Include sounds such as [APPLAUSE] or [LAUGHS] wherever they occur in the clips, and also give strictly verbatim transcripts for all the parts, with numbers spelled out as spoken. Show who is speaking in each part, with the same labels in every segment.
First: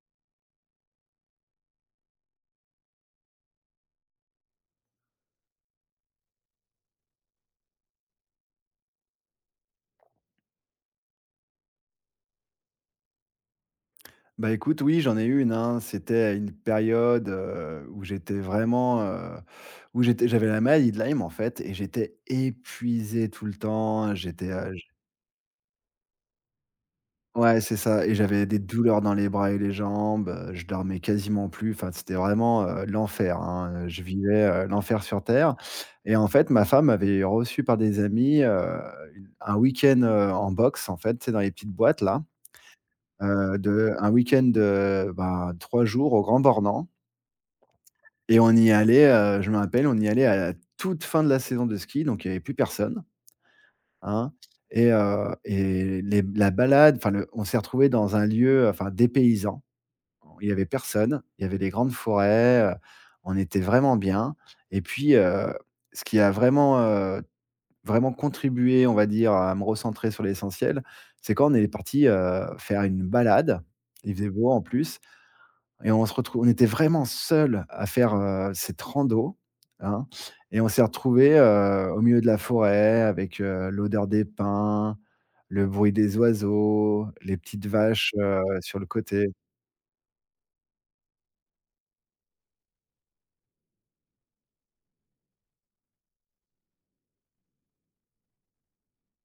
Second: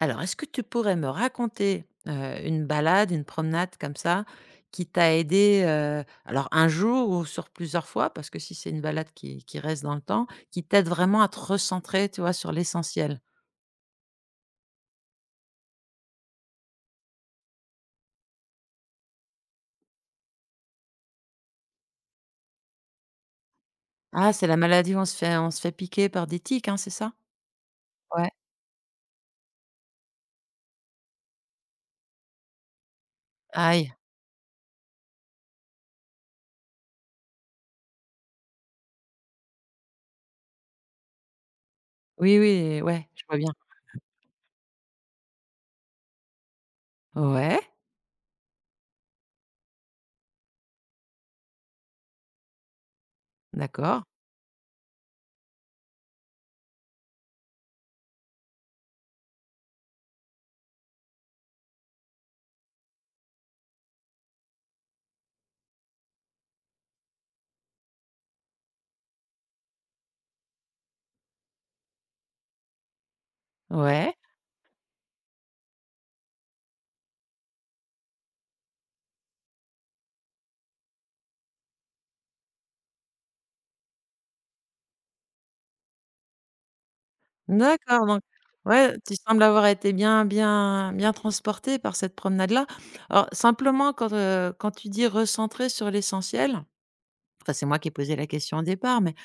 Speaker 1: Alors, est-ce que tu pourrais me raconter, heu, une balade, une promenade comme ça, qui t'a aidé, heu, alors un jour ou sur plusieurs fois? Parce que si c'est une balade qui qui reste dans le temps, qui t'aide vraiment à te recentrer, tu vois, sur l'essentiel?
Speaker 2: Bah, écoute, oui, j'en ai une, hein. C'était à une période, heu, où j'étais vraiment, heu, où j'étais j'avais la maladie de Lyme, en fait, et j'étais épuisé tout le temps.
Speaker 1: Ah, c'est
Speaker 2: J'étais,
Speaker 1: la
Speaker 2: heu, j
Speaker 1: maladie où on se fait on se fait piquer par des tiques, hein, c'est ça?
Speaker 2: ouais, c'est ça, et
Speaker 1: Ouais.
Speaker 2: j'avais des douleurs dans les bras et les jambes, heu, je dormais quasiment plus. Enfin, c'était vraiment, heu, l'enfer, hein,
Speaker 1: Aïe.
Speaker 2: je vivais, heu, l'enfer sur terre. Et en fait, ma femme avait reçu par des amis, heu, une un week-end, heu, en boxe en fait, c'est dans les petites boîtes là,
Speaker 1: Oui, oui, ouais, je vois bien.
Speaker 2: heu, de un week-end de, bah, trois jours au Grand Bornand.
Speaker 1: Ouais,
Speaker 2: Et on y allait, heu, je me rappelle, on y allait à la toute fin de la saison de ski, donc il y avait plus personne,
Speaker 1: d'accord.
Speaker 2: hein. Et heu et les la balade, enfin le on s'est retrouvés dans un lieu, enfin dépaysant. Il y avait personne, il y avait des grandes forêts, heu, on était vraiment bien. Et puis, heu, ce qui a vraiment, heu, vraiment contribué, on va dire, à me recentrer sur l'essentiel, c'est quand on est parti, heu, faire une balade. Il
Speaker 1: Ouais.
Speaker 2: faisait beau en plus, et on se retrouve on était vraiment seuls à faire, heu, cette rando, hein. Et on s'est retrouvés, heu, au milieu de la forêt avec, heu, l'odeur des pins, le bruit des oiseaux, les petites
Speaker 1: D'accord,
Speaker 2: vaches,
Speaker 1: donc
Speaker 2: heu, sur le
Speaker 1: ouais, tu
Speaker 2: côté.
Speaker 1: sembles avoir été bien bien bien transporté par cette promenade-là. Alors simplement quand, heu, quand tu dis «recentrer sur l'essentiel», enfin, c'est moi qui ai posé la question au départ, mais,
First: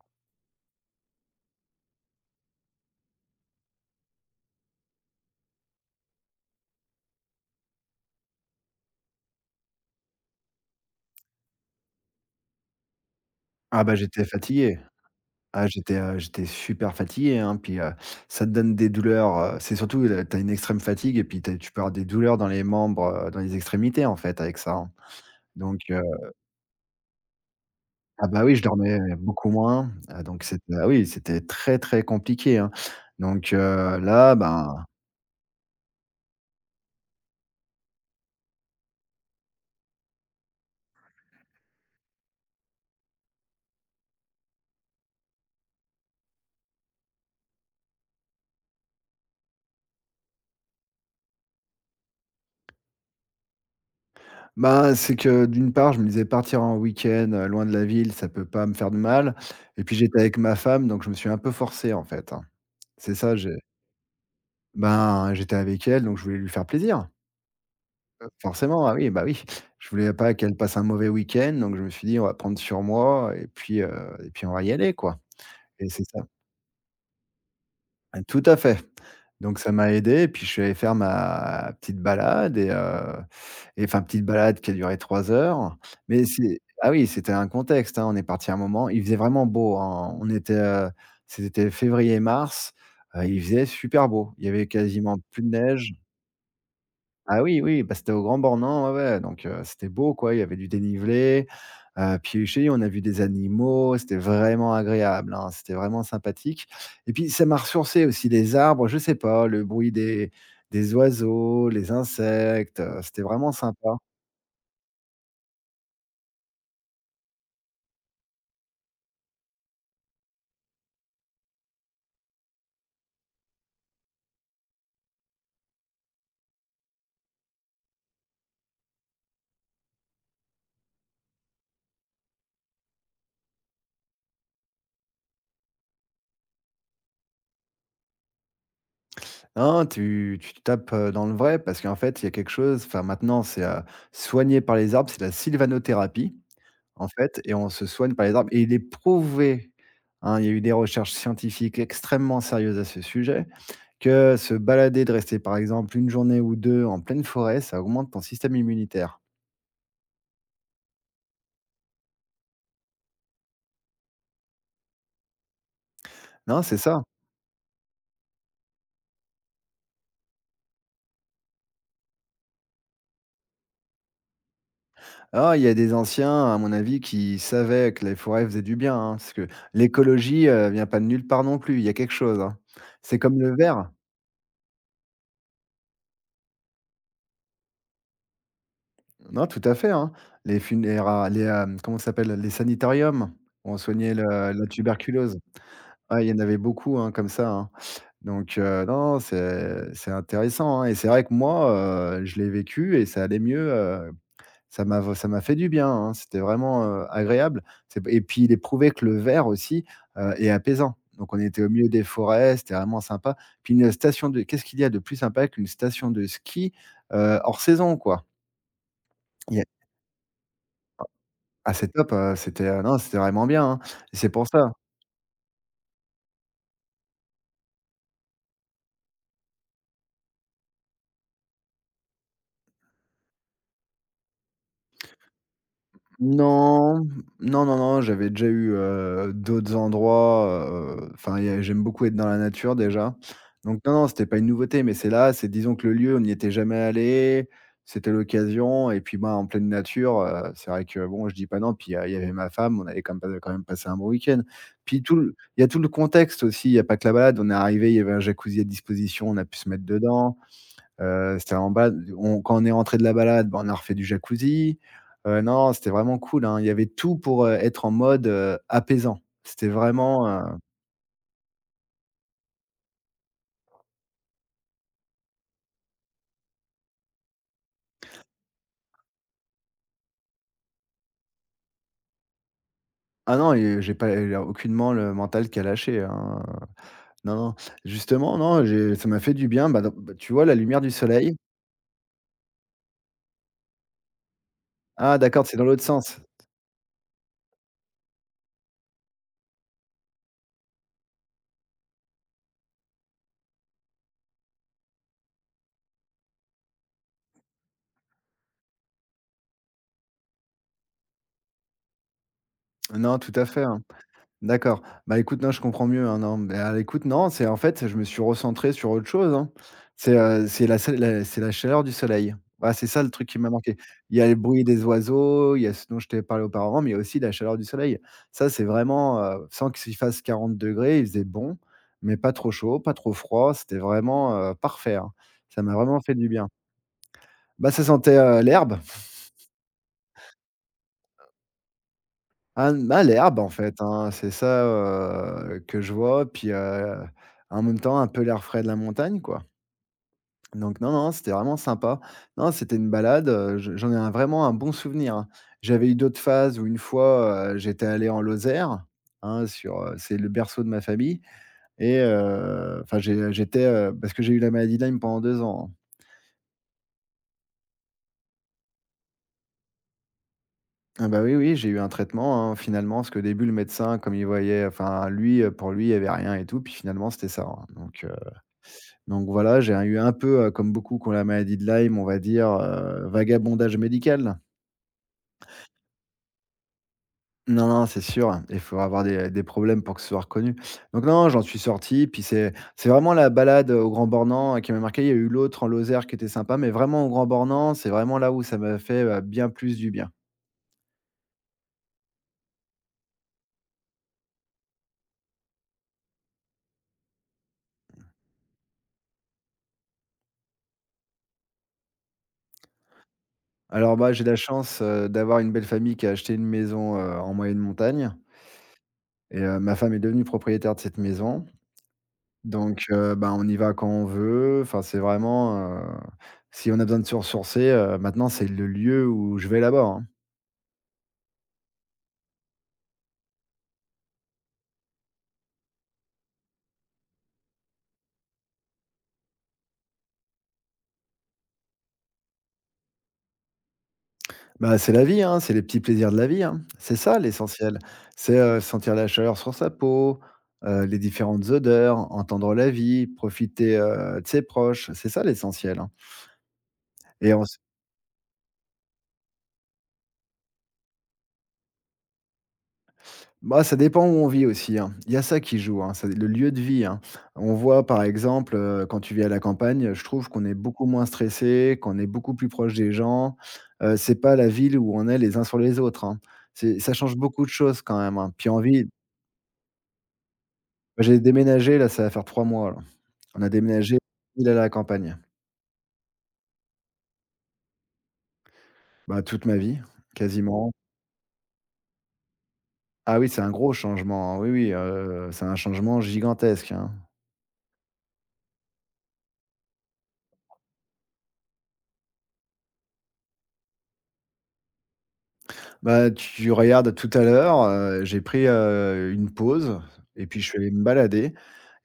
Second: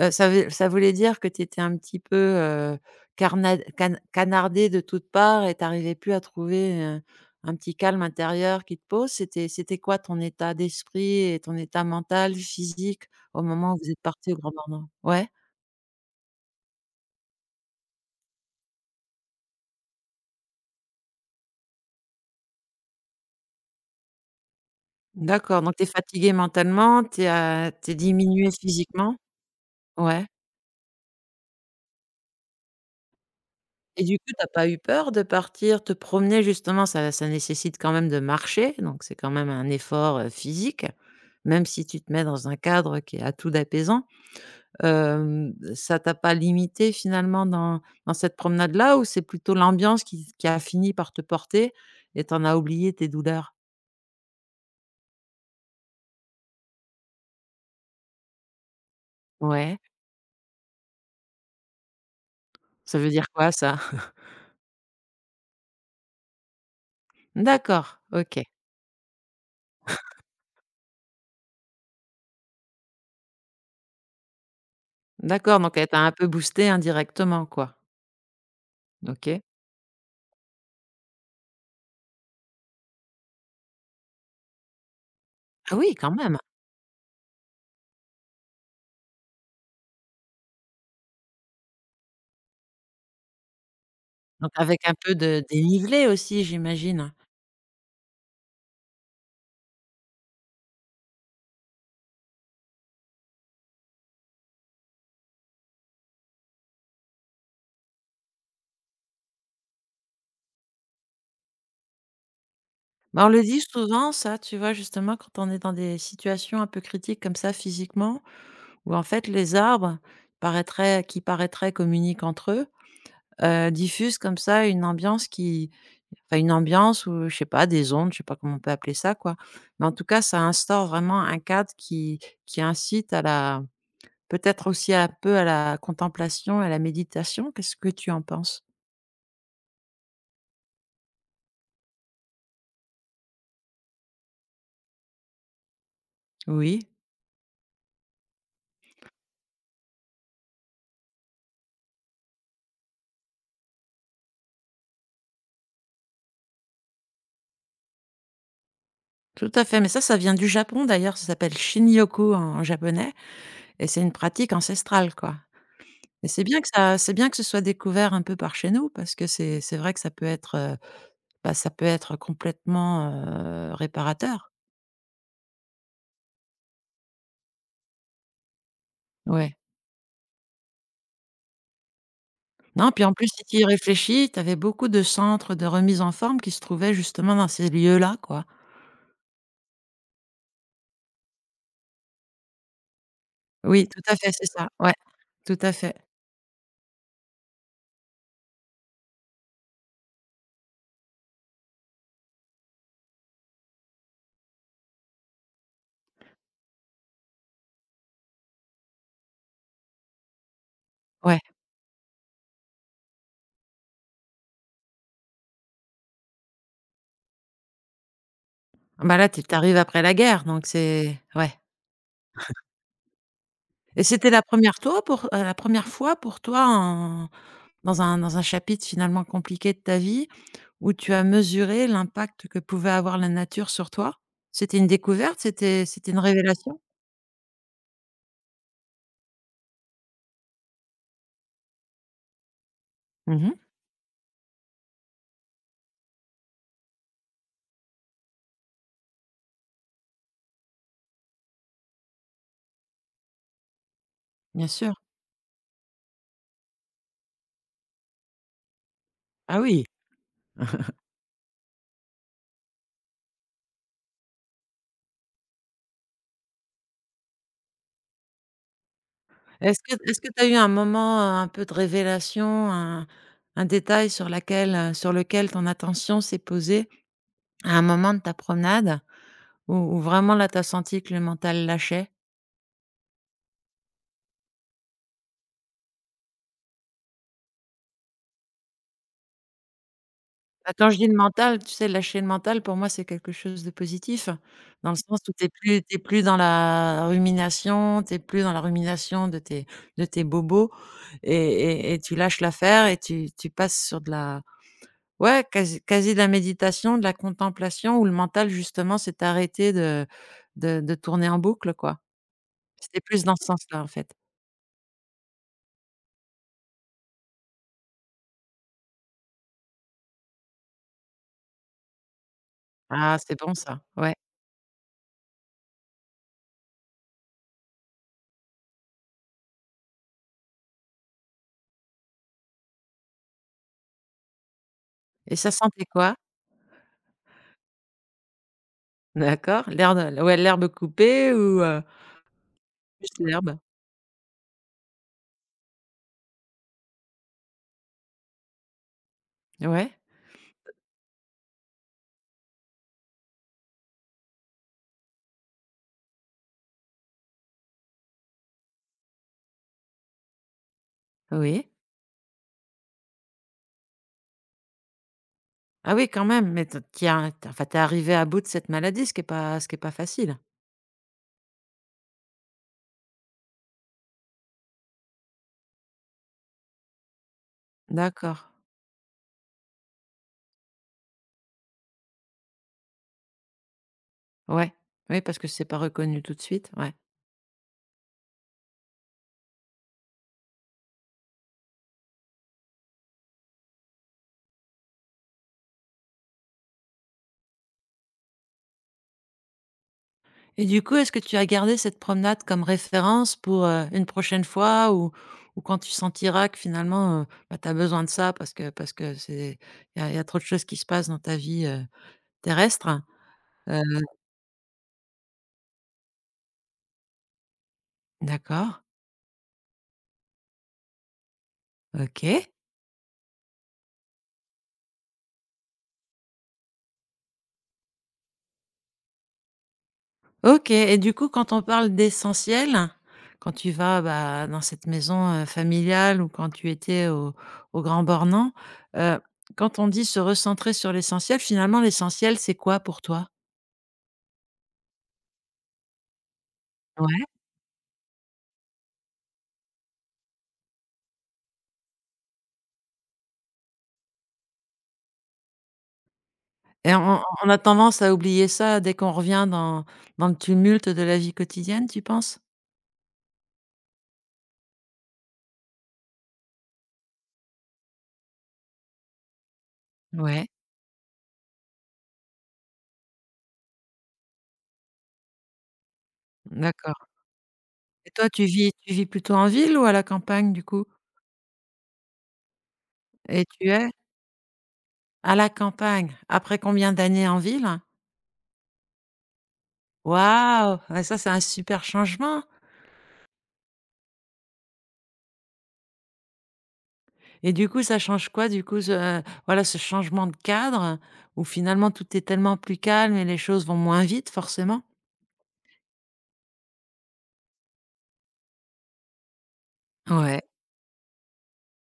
Speaker 1: heu, ça veut ça voulait dire que tu étais un petit peu, heu, carnad can canardé de toutes parts et tu arrivais plus à trouver, heu, un petit calme intérieur qui te pose? C'était c'était quoi ton état d'esprit et ton état mental, physique au moment où
Speaker 2: Ah
Speaker 1: vous
Speaker 2: bah,
Speaker 1: êtes
Speaker 2: j'étais
Speaker 1: partis au Grand
Speaker 2: fatigué.
Speaker 1: Bornand? Ouais.
Speaker 2: Ah, j'étais, heu, j'étais super fatigué, hein, puis, heu, ça te donne des douleurs, heu, c'est surtout le tu une extrême fatigue, et puis tu as tu peux avoir des douleurs dans les membres, heu, dans les extrémités, en fait, avec ça, hein.
Speaker 1: D'accord, donc
Speaker 2: Donc
Speaker 1: tu es fatigué mentalement, tu es à tu
Speaker 2: Ah bah
Speaker 1: diminué
Speaker 2: oui, je dormais
Speaker 1: physiquement?
Speaker 2: beaucoup moins, heu,
Speaker 1: Ouais,
Speaker 2: donc c'était ah oui, c'était très, très compliqué, hein. Donc heu,
Speaker 1: et du coup,
Speaker 2: là,
Speaker 1: t'as pas eu
Speaker 2: ben
Speaker 1: peur de partir te promener justement? Ça ça nécessite quand même de marcher, donc c'est quand même un effort, heu, physique, même si tu te mets dans un cadre qui est à tout d'apaisant. Hem, ça t'a pas limité finalement dans dans cette promenade-là, ou c'est plutôt l'ambiance qui qui a fini par te porter et t'en as oublié tes douleurs?
Speaker 2: ben, c'est que d'une part, je me disais: «Partir en week-end, heu, loin de la ville, ça peut pas me faire de mal»,
Speaker 1: Ouais,
Speaker 2: et puis j'étais avec ma femme, donc je me suis un peu forcé, en fait, hein.
Speaker 1: ça veut
Speaker 2: C'est
Speaker 1: dire
Speaker 2: ça,
Speaker 1: quoi
Speaker 2: j'ai
Speaker 1: ça? [LAUGHS]
Speaker 2: ben, j'étais avec elle, donc je voulais lui faire plaisir.
Speaker 1: D'accord,
Speaker 2: Heu,
Speaker 1: OK.
Speaker 2: forcément, ah oui, bah oui. Je voulais pas qu'elle passe un mauvais week-end, donc je me suis dit: «On va prendre sur moi, et puis, heu et puis on va y aller, quoi»,
Speaker 1: D'accord, donc elle
Speaker 2: et
Speaker 1: t'a
Speaker 2: c'est
Speaker 1: un
Speaker 2: ça.
Speaker 1: peu boosté indirectement, quoi.
Speaker 2: Tout à fait.
Speaker 1: OK.
Speaker 2: Donc ça m'a aidé, et puis je suis allé faire ma petite balade, et heu et enfin petite balade qui a duré trois
Speaker 1: Ah
Speaker 2: heures.
Speaker 1: oui, quand
Speaker 2: Mais
Speaker 1: même.
Speaker 2: c'est ah oui, c'était un contexte, hein, on est parti un moment, il faisait vraiment beau, hein, on était, heu, c'était février-mars, il faisait super beau. Il y
Speaker 1: Donc
Speaker 2: avait
Speaker 1: avec un peu
Speaker 2: quasiment
Speaker 1: de
Speaker 2: plus de neige.
Speaker 1: dénivelé aussi, j'imagine?
Speaker 2: Ah oui, oui, bah, c'était au Grand Bornand, ouais, ouais, donc heu, c'était beau quoi, il y avait du dénivelé, heu, piégé, on a vu des animaux, c'était vraiment agréable, hein, c'était vraiment sympathique. Et puis ça m'a ressourcé aussi les arbres, je sais pas, le bruit des des oiseaux, les insectes, heu, c'était
Speaker 1: Bah, on le
Speaker 2: vraiment
Speaker 1: dit
Speaker 2: sympa.
Speaker 1: souvent ça, tu vois? Justement, quand on est dans des situations un peu critiques comme ça physiquement, où en fait les arbres paraîtraient qui paraîtraient communiquent entre eux, heu, diffusent comme ça une ambiance qui enfin une ambiance, ou je sais pas, des ondes, je sais pas comment on peut appeler ça, quoi. Mais en tout cas, ça instaure vraiment un cadre qui qui incite à la peut-être aussi un peu à la contemplation, à la méditation, qu'est-ce que tu en penses?
Speaker 2: Non, tu tu tapes, heu, dans le vrai, parce qu'en fait, il y a quelque chose, enfin maintenant c'est, heu, soigné par les arbres, c'est la sylvanothérapie.
Speaker 1: Oui,
Speaker 2: En fait, et on se soigne par les arbres, et il est prouvé, hein, il y a eu des recherches scientifiques extrêmement sérieuses à ce sujet, que se balader, de rester par exemple une journée ou deux en pleine forêt, ça augmente ton système immunitaire.
Speaker 1: tout à fait, mais ça, ça vient du Japon d'ailleurs, ça s'appelle Shinryoku en en japonais, et c'est une pratique ancestrale, quoi, et c'est bien
Speaker 2: Non,
Speaker 1: que
Speaker 2: c'est
Speaker 1: ça
Speaker 2: ça.
Speaker 1: c'est bien que ce soit découvert un peu par chez nous, parce que c'est c'est vrai que ça peut être, heu, bah, ça peut être complètement, heu, réparateur.
Speaker 2: Ah, il y a des anciens, à mon avis, qui savaient que les forêts faisaient du bien, hein, parce que
Speaker 1: Ouais.
Speaker 2: l'écologie, heu, vient pas de nulle part non plus, il y a quelque chose, hein.
Speaker 1: Non, puis en
Speaker 2: C'est
Speaker 1: plus,
Speaker 2: comme
Speaker 1: si
Speaker 2: le
Speaker 1: tu y
Speaker 2: verre.
Speaker 1: réfléchis, tu avais beaucoup de centres de remise en forme qui se trouvaient justement dans ces lieux-là, quoi.
Speaker 2: Non, tout à fait, hein. Les funéra les, hem, Comment ça s'appelle? Les sanitariums où on
Speaker 1: Oui, tout
Speaker 2: soignait
Speaker 1: à fait, c'est
Speaker 2: le la
Speaker 1: ça, ouais,
Speaker 2: tuberculose.
Speaker 1: tout à fait,
Speaker 2: Ouais, il y en avait beaucoup, hein, comme ça, hein. Donc, heu, non, non, c'est c'est intéressant, hein, et c'est vrai que moi, heu, je l'ai vécu et ça allait mieux, heu, ça m'a v ça m'a fait du bien, hein. C'était vraiment, heu, agréable. C'est Et puis il est prouvé que le verre aussi, heu, est apaisant. Donc on
Speaker 1: ouais.
Speaker 2: était au milieu des forêts, c'était vraiment sympa. Puis une station de qu'est-ce qu'il y a de plus sympa qu'une station de ski, heu, hors saison, quoi?
Speaker 1: Ah bah, là, tu
Speaker 2: Il y a
Speaker 1: arrives après la guerre, donc c'est ouais,
Speaker 2: Ah c'est top, heu, c'était, heu, non, c'était vraiment bien, hein,
Speaker 1: et
Speaker 2: et c'est
Speaker 1: c'était la
Speaker 2: pour ça.
Speaker 1: première toi pour heu, la première fois pour toi en dans un dans un chapitre finalement compliqué de ta vie où tu as mesuré l'impact que pouvait avoir la nature sur toi? C'était une découverte? C'était c'était une révélation?
Speaker 2: Non, non, non, non, j'avais déjà eu, heu, d'autres endroits, heu, enfin, il y a j'aime beaucoup être dans la nature déjà.
Speaker 1: Mmh.
Speaker 2: Donc non, non, c'était pas une nouveauté, mais c'est là, c'est disons que le lieu, on n'y était jamais allé. C'était l'occasion, et puis, bah, en pleine nature, heu, c'est vrai que bon, je dis pas non, puis, heu, il y avait ma femme, on allait quand même pas quand même passer un bon week-end.
Speaker 1: Bien sûr.
Speaker 2: Puis tout le il y a tout le contexte aussi, il y a pas que la balade, on est arrivé. Il y avait un jacuzzi à disposition, on a pu
Speaker 1: Ah
Speaker 2: se
Speaker 1: oui.
Speaker 2: mettre dedans. Heu, c'était en bas, on quand on est rentré de la balade, bah, on a refait du jacuzzi. Heu, non, c'était vraiment cool, hein. Il y avait tout pour, heu, être en mode, heu, apaisant. C'était
Speaker 1: Est-ce que est-ce que
Speaker 2: vraiment,
Speaker 1: tu
Speaker 2: heu
Speaker 1: as eu un moment, heu, un peu de révélation, un un détail sur laquelle, heu, sur lequel ton attention s'est posée à un moment de ta promenade où où vraiment là, tu as senti que le mental lâchait?
Speaker 2: Ah non, et j'ai pas il y a aucunement le mental qui a lâché, hein, heu. Non, non, justement, non, j'ai ça m'a fait du bien, bah, dans bah, tu vois la
Speaker 1: Bah,
Speaker 2: lumière
Speaker 1: quand
Speaker 2: du
Speaker 1: je dis le
Speaker 2: soleil?
Speaker 1: mental, tu sais, lâcher le mental, pour moi, c'est quelque chose de positif, dans le
Speaker 2: Ah
Speaker 1: sens où tu
Speaker 2: d'accord,
Speaker 1: es
Speaker 2: c'est dans
Speaker 1: plus
Speaker 2: l'autre
Speaker 1: tu
Speaker 2: sens.
Speaker 1: plus dans la rumination, tu plus dans la rumination de tes de tes bobos, et et et tu lâches l'affaire et tu tu passes sur de la ouais, quasi quasi de la méditation, de la contemplation où le mental, justement, s'est arrêté de de de tourner en boucle, quoi. C'était
Speaker 2: Non,
Speaker 1: plus
Speaker 2: tout
Speaker 1: dans ce
Speaker 2: à fait,
Speaker 1: sens-là,
Speaker 2: hein.
Speaker 1: en fait.
Speaker 2: D'accord. Bah, écoute, non, je comprends mieux, hein, non, bah, écoute, non, c'est en fait, je me suis recentré sur autre chose, hein. C'est, heu, c'est la se la c'est la chaleur du soleil. Voilà, c'est ça le
Speaker 1: Ah,
Speaker 2: truc
Speaker 1: c'est
Speaker 2: qui m'a
Speaker 1: bon
Speaker 2: manqué.
Speaker 1: ça, ouais,
Speaker 2: Il y a le bruit des oiseaux, il y a ce dont je t'ai parlé auparavant, mais il y a aussi la chaleur du soleil. Ça, c'est vraiment, heu, sans qu'il fasse quarante degrés, il faisait bon, mais pas trop chaud, pas trop froid, c'était vraiment, heu, parfait, hein.
Speaker 1: et ça
Speaker 2: Ça m'a
Speaker 1: sentait
Speaker 2: vraiment
Speaker 1: quoi?
Speaker 2: fait du bien. Bah, ça sentait, heu, l'herbe.
Speaker 1: D'accord, l'herbe, ouais, l'herbe coupée ou, heu,
Speaker 2: Un
Speaker 1: juste
Speaker 2: L'herbe en
Speaker 1: l'herbe?
Speaker 2: fait, hein, c'est ça, heu, que je vois, puis, heu, en même temps un peu l'air frais de la montagne, quoi.
Speaker 1: Ouais,
Speaker 2: Donc non, non, c'était vraiment sympa. Non, c'était une balade, heu, je j'en ai un vraiment un bon souvenir, hein. J'avais eu d'autres phases où une fois, heu, j'étais allé en Lozère, hein, sur, heu c'est le berceau de ma famille.
Speaker 1: oui.
Speaker 2: Et heu, enfin j'ai j'étais, heu parce que j'ai eu la maladie de Lyme pendant deux ans, hein.
Speaker 1: Ah oui, quand même, mais te tu as tu enfin, t'es arrivé à bout de cette maladie, ce qui est pas ce qui est pas facile.
Speaker 2: Ah bah, oui, oui, j'ai eu un traitement, hein, finalement, parce qu'au début le médecin comme il voyait enfin lui, heu, pour lui, il y avait rien et tout, puis finalement c'était ça, hein, donc.
Speaker 1: D'accord,
Speaker 2: Donc voilà, j'ai eu un peu, heu, comme beaucoup qui ont la maladie de Lyme, on va dire, heu, vagabondage médical.
Speaker 1: ouais. Oui, parce que c'est pas reconnu tout de suite, ouais.
Speaker 2: Non, non, c'est sûr, il faut avoir des des problèmes pour que ce soit reconnu. Donc non, j'en suis sorti, puis c'est c'est vraiment la balade au Grand Bornand euh, qui m'a marqué. Il y a eu l'autre en Lozère qui était sympa, mais vraiment au Grand Bornand, c'est vraiment là où ça m'a fait, heu, bien plus du bien.
Speaker 1: Et du coup, est-ce que tu as gardé cette promenade comme référence pour, heu, une prochaine fois, ou ou quand tu sentiras que finalement, heu, bah, tu as besoin de ça parce que parce que c'est il y a y a trop de choses qui se passent dans ta vie, heu, terrestre? Hein? Heu,
Speaker 2: Alors, bah, j'ai la chance, heu, d'avoir une belle famille qui a acheté une maison, heu, en moyenne montagne.
Speaker 1: d'accord,
Speaker 2: Et heu, ma femme est devenue propriétaire de cette maison.
Speaker 1: OK.
Speaker 2: Donc, heu, bah, on y va quand on veut. Enfin, c'est vraiment, heu, si on a besoin de se ressourcer, heu, maintenant, c'est le lieu où je vais là-bas, hein.
Speaker 1: OK, et du coup, quand on parle d'essentiel, quand tu vas, bah, dans cette maison, heu, familiale, ou quand tu étais au au Grand Bornand, heu, quand on dit se recentrer sur l'essentiel, finalement, l'essentiel, c'est quoi pour toi?
Speaker 2: Bah, c'est la vie, hein, c'est les petits plaisirs de la vie, hein. C'est ça
Speaker 1: Ouais.
Speaker 2: l'essentiel. C'est, heu, sentir la chaleur sur sa peau, heu, les différentes odeurs, entendre la vie, profiter, heu, de ses proches. C'est ça l'essentiel, hein
Speaker 1: Et on
Speaker 2: et en
Speaker 1: on a tendance à oublier ça dès qu'on revient dans dans le tumulte de la vie quotidienne, tu penses?
Speaker 2: Bah, ça dépend où on vit aussi, hein. Il y a ça qui joue, hein, c'est le lieu de vie, hein. On voit par exemple, heu, quand tu vis à la campagne, je trouve qu'on
Speaker 1: Ouais.
Speaker 2: est beaucoup moins stressé, qu'on est beaucoup plus proche des gens. Heu, c'est pas la ville où on est les uns sur les autres, hein. C'est Ça
Speaker 1: D'accord,
Speaker 2: change beaucoup de choses quand
Speaker 1: et
Speaker 2: même,
Speaker 1: toi,
Speaker 2: hein.
Speaker 1: tu
Speaker 2: Puis en
Speaker 1: vis
Speaker 2: ville,
Speaker 1: tu vis plutôt en ville ou à la campagne, du coup?
Speaker 2: bah, j'ai déménagé là, ça va faire trois mois là. On
Speaker 1: Et
Speaker 2: a
Speaker 1: tu es
Speaker 2: déménagé ville à la campagne.
Speaker 1: à la campagne. Après combien d'années en ville?
Speaker 2: Bah, toute ma vie, quasiment.
Speaker 1: Waouh! Ah ça, c'est un super changement,
Speaker 2: Ah oui, c'est un gros changement, hein. Oui, oui, heu, c'est un changement gigantesque, hein.
Speaker 1: et du coup, ça change quoi du coup ce euh, voilà, ce changement de cadre où finalement tout est tellement plus calme et les choses vont moins vite forcément?
Speaker 2: Bah, tu regardes tout à l'heure, heu, j'ai pris, heu, une pause, et
Speaker 1: Ouais.
Speaker 2: puis je suis allé me balader,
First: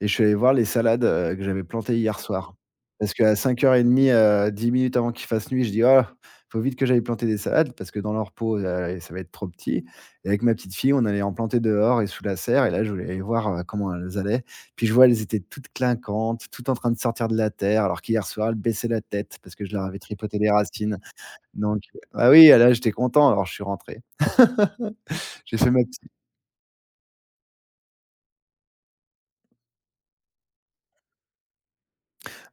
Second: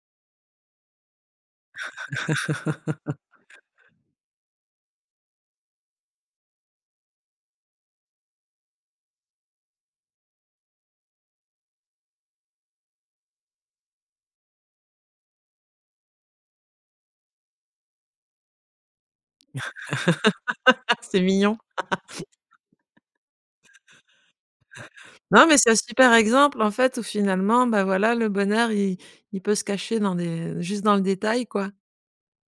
Speaker 2: et je suis allé voir les salades, heu, que j'avais plantées hier soir. Parce qu'à cinq heures trente, heu, dix minutes avant qu'il fasse nuit, je dis: «Oh, faut vite que j'aille planter des salades parce que dans leur pot, heu, ça va être trop petit» et avec ma petite fille, on allait en planter dehors et sous la serre et là, je voulais aller voir, heu, comment elles allaient. Puis je vois, elles étaient toutes clinquantes, toutes en train de sortir de la terre alors qu'hier soir, elles baissaient la tête parce que je leur avais tripoté les
Speaker 1: Ah,
Speaker 2: racines.
Speaker 1: c'est mignon.
Speaker 2: Donc, ah oui, ah là, j'étais content, alors je suis rentré. [LAUGHS]
Speaker 1: Non, mais
Speaker 2: J'ai
Speaker 1: c'est
Speaker 2: fait
Speaker 1: un
Speaker 2: ma
Speaker 1: super exemple en fait où finalement, bah, voilà, le bonheur il il peut se cacher dans des juste dans le détail, quoi.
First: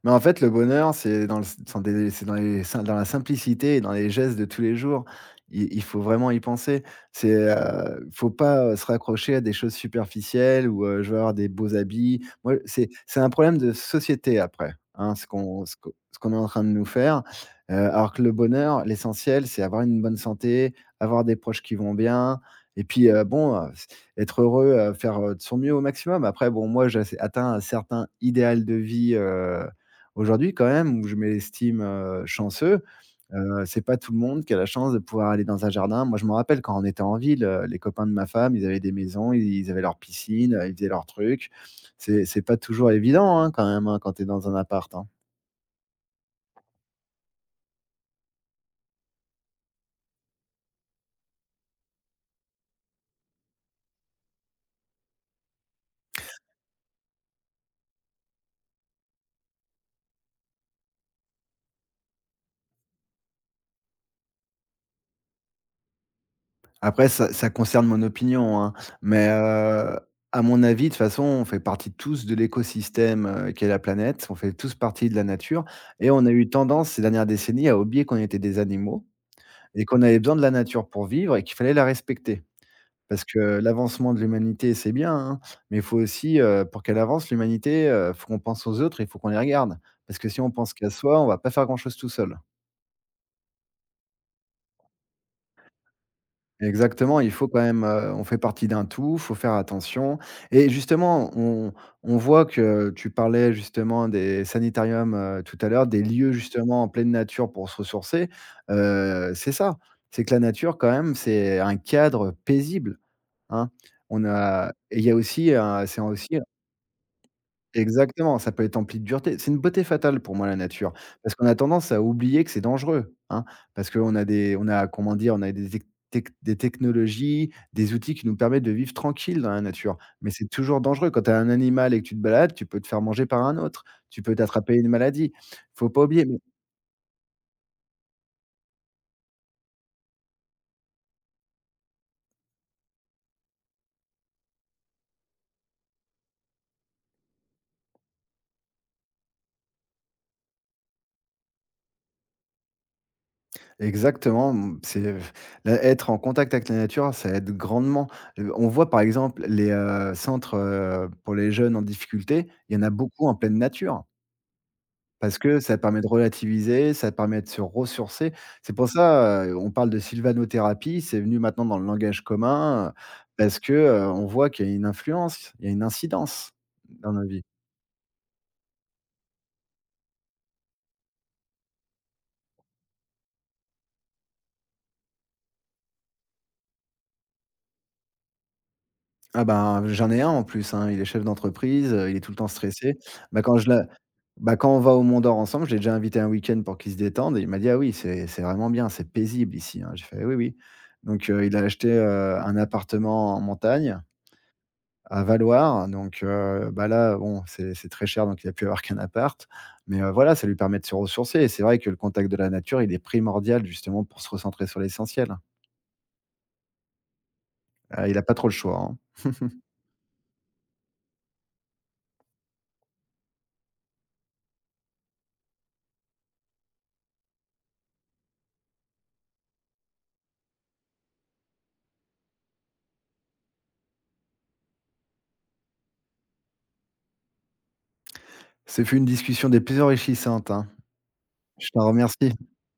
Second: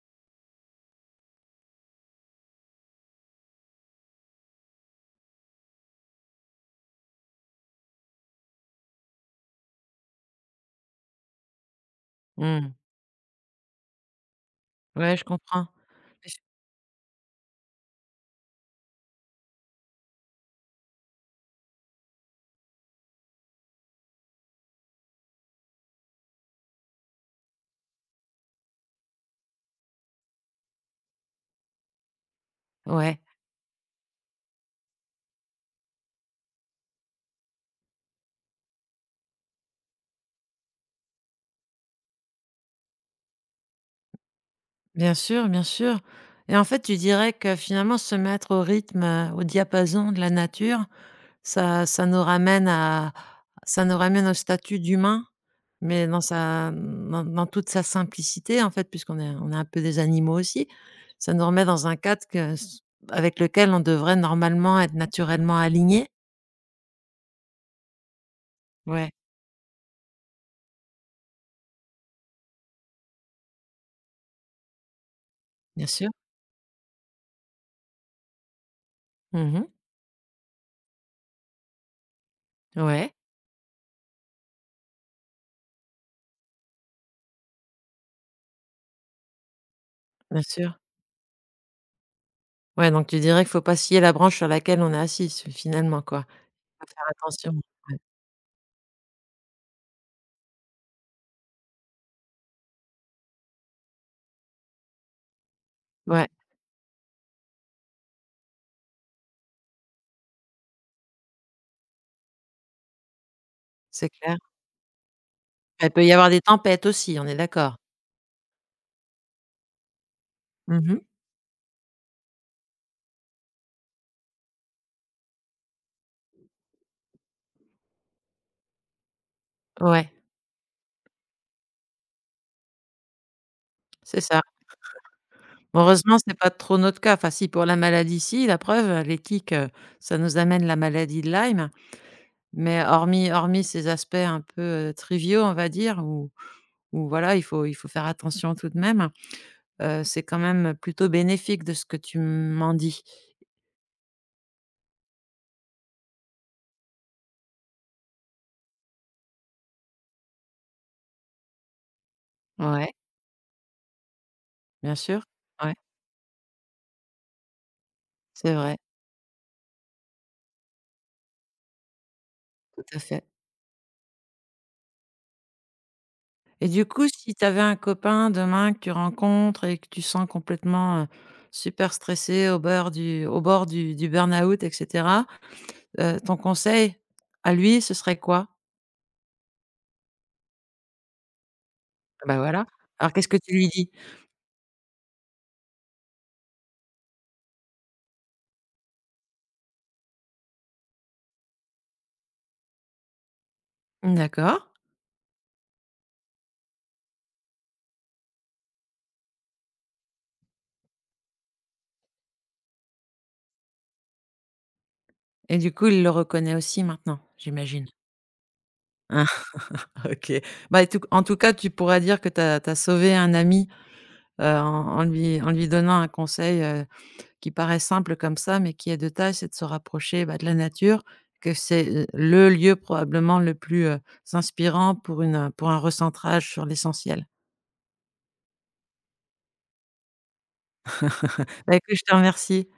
Speaker 2: Mais en fait, le bonheur, c'est dans le s des c'est dans les sim dans la simplicité et dans les gestes de tous les jours. Il il faut vraiment y penser. C'est, heu, faut pas, heu, se raccrocher à des choses superficielles ou, heu, je veux avoir des beaux habits. Moi,
Speaker 1: Hmm.
Speaker 2: c'est c'est un problème de société après, hein,
Speaker 1: Ouais, je
Speaker 2: ce qu'on
Speaker 1: comprends.
Speaker 2: ce qu'on ce
Speaker 1: Mais
Speaker 2: qu'on est
Speaker 1: f-
Speaker 2: en train de nous faire. Heu, alors que le bonheur, l'essentiel, c'est avoir une bonne santé, avoir des proches qui vont bien et puis, heu, bon, heu, être heureux, heu, faire, heu, de son mieux au maximum. Après bon, moi, j'ai atteint un certain idéal de vie, euh, aujourd'hui, quand même, où je m'estime, heu, chanceux,
Speaker 1: ouais.
Speaker 2: heu, c'est pas tout le monde qui a la chance de pouvoir aller dans un jardin. Moi, je me rappelle quand on était en ville, heu, les copains de ma femme, ils avaient des maisons, ils ils avaient leur piscine, heu, ils faisaient leurs trucs. C'est c'est pas toujours évident, hein, quand même, hein, quand tu es dans un appart, hein.
Speaker 1: Bien sûr, bien sûr, et en fait, tu dirais que finalement se mettre au rythme, heu, au diapason de la nature, ça ça nous ramène à ça nous ramène au statut d'humain, mais dans sa dans dans toute sa simplicité, en fait, puisqu'on est on est un peu des animaux aussi. Ça nous remet dans un cadre que avec lequel on devrait normalement être naturellement alignés.
Speaker 2: Après ça ça concerne mon opinion, hein,
Speaker 1: Ouais,
Speaker 2: mais heu, à mon avis, de toute façon, on fait partie tous de l'écosystème, heu, qu'est la planète. On fait tous partie de la nature
Speaker 1: bien sûr.
Speaker 2: et on a eu tendance ces dernières décennies à oublier qu'on était des animaux
Speaker 1: Mmh.
Speaker 2: et qu'on avait besoin de la nature pour vivre et qu'il fallait la respecter.
Speaker 1: Ouais,
Speaker 2: Parce que l'avancement de l'humanité, c'est bien, hein, mais il faut aussi, heu, pour qu'elle avance l'humanité, heu, faut qu'on pense aux autres et il faut qu'on les regarde. Parce que si
Speaker 1: bien
Speaker 2: on pense
Speaker 1: sûr.
Speaker 2: qu'à soi, on va pas faire grand-chose tout seul.
Speaker 1: Ouais, donc tu dirais qu'il faut pas scier la branche sur laquelle on est assis, finalement, quoi. Faut faire
Speaker 2: Exactement, il faut
Speaker 1: attention.
Speaker 2: quand même,
Speaker 1: Ouais.
Speaker 2: heu, on fait partie d'un tout, faut faire attention et justement, on on voit que tu parlais justement des sanitariums, heu, tout à l'heure, des
Speaker 1: Ouais.
Speaker 2: lieux justement en pleine nature pour se ressourcer, heu, c'est ça, c'est que la nature quand même, c'est un cadre paisible. Hein?
Speaker 1: C'est
Speaker 2: On
Speaker 1: clair.
Speaker 2: a et il y a aussi, heu,
Speaker 1: Bah, il
Speaker 2: c'est
Speaker 1: peut y avoir
Speaker 2: aussi,
Speaker 1: des tempêtes aussi, on est d'accord?
Speaker 2: exactement, ça peut être empli de dureté. C'est une beauté fatale pour moi la
Speaker 1: Mmh
Speaker 2: nature,
Speaker 1: mh.
Speaker 2: parce qu'on a tendance à oublier que c'est dangereux, hein, parce qu'on a des on a, comment dire? On a des tec tec des technologies, des outils qui nous permettent de vivre tranquille dans la nature,
Speaker 1: Ouais,
Speaker 2: mais c'est toujours dangereux. Quand tu as un animal et que tu te balades, tu peux te faire manger par un autre,
Speaker 1: c'est
Speaker 2: tu peux
Speaker 1: ça.
Speaker 2: t'attraper une maladie. Faut pas
Speaker 1: Heureusement,
Speaker 2: oublier.
Speaker 1: c'est pas trop notre cas. Enfin si, pour la maladie si, la preuve, heu, les tiques, heu, ça nous amène la maladie de Lyme, mais hormis hormis ces aspects un peu, heu, triviaux, on va dire, où où voilà, il faut il faut faire attention tout de même, heu, c'est quand même plutôt bénéfique de ce que tu m'en dis.
Speaker 2: Exactement, mmh, c'est là, être en contact avec la nature, ça aide grandement. Heu, on voit par exemple les, heu, centres, heu, pour les jeunes en difficulté, il y en a
Speaker 1: Ouais,
Speaker 2: beaucoup en pleine nature
Speaker 1: bien sûr.
Speaker 2: parce que
Speaker 1: Ouais,
Speaker 2: ça permet de relativiser, ça permet de se ressourcer.
Speaker 1: c'est
Speaker 2: C'est
Speaker 1: vrai,
Speaker 2: pour ça, heu, on parle de sylvanothérapie, c'est venu maintenant dans le langage
Speaker 1: tout
Speaker 2: commun, heu,
Speaker 1: à fait.
Speaker 2: parce que, heu, on voit qu'il y a une influence, il y a une incidence
Speaker 1: Et du coup,
Speaker 2: dans nos
Speaker 1: si
Speaker 2: vies.
Speaker 1: tu avais un copain demain que tu rencontres et que tu sens complètement, heu, super stressé au bord du au bord du du burn-out et cetera, heu, ton conseil à lui, ce serait quoi?
Speaker 2: Ah ben, j'en ai un en plus, hein, il est chef d'entreprise, heu, il est tout le
Speaker 1: Bah,
Speaker 2: temps
Speaker 1: voilà.
Speaker 2: stressé.
Speaker 1: Alors qu'est-ce que
Speaker 2: Bah,
Speaker 1: tu
Speaker 2: quand
Speaker 1: lui
Speaker 2: je l'a
Speaker 1: dis?
Speaker 2: bah, quand on va au Mont-d'Or ensemble, je l'ai déjà invité un week-end pour qu'il se détende et il m'a dit: «Ah oui, c'est c'est vraiment bien, c'est paisible ici, hein». J'ai fait: «Oui, oui». Donc heu, il a acheté, heu, un appartement en montagne,
Speaker 1: D'accord,
Speaker 2: à Valloires, donc heu, bah, là, bon, c'est c'est très cher, donc il a pu avoir qu'un appart, mais heu, voilà, ça lui permet de se ressourcer et c'est vrai que le contact de la nature, il est primordial justement pour se recentrer sur l'essentiel.
Speaker 1: et du coup, il le reconnaît aussi maintenant, j'imagine?
Speaker 2: Heu, il a pas trop le choix,
Speaker 1: Ah,
Speaker 2: hein. [LAUGHS]
Speaker 1: [LAUGHS] OK. Bah, et tout en tout cas, tu pourrais dire que tu as sauvé un ami, heu, en en lui en lui donnant un conseil, heu qui paraît simple comme ça, mais qui est de taille, c'est de se rapprocher, bah, de la nature, que c'est, heu, le lieu probablement le plus, heu, inspirant pour une, pour un recentrage sur l'essentiel.
Speaker 2: Ce fut une discussion des plus enrichissantes, hein. Je
Speaker 1: Bah,
Speaker 2: t'en
Speaker 1: écoute, je te
Speaker 2: remercie.
Speaker 1: remercie.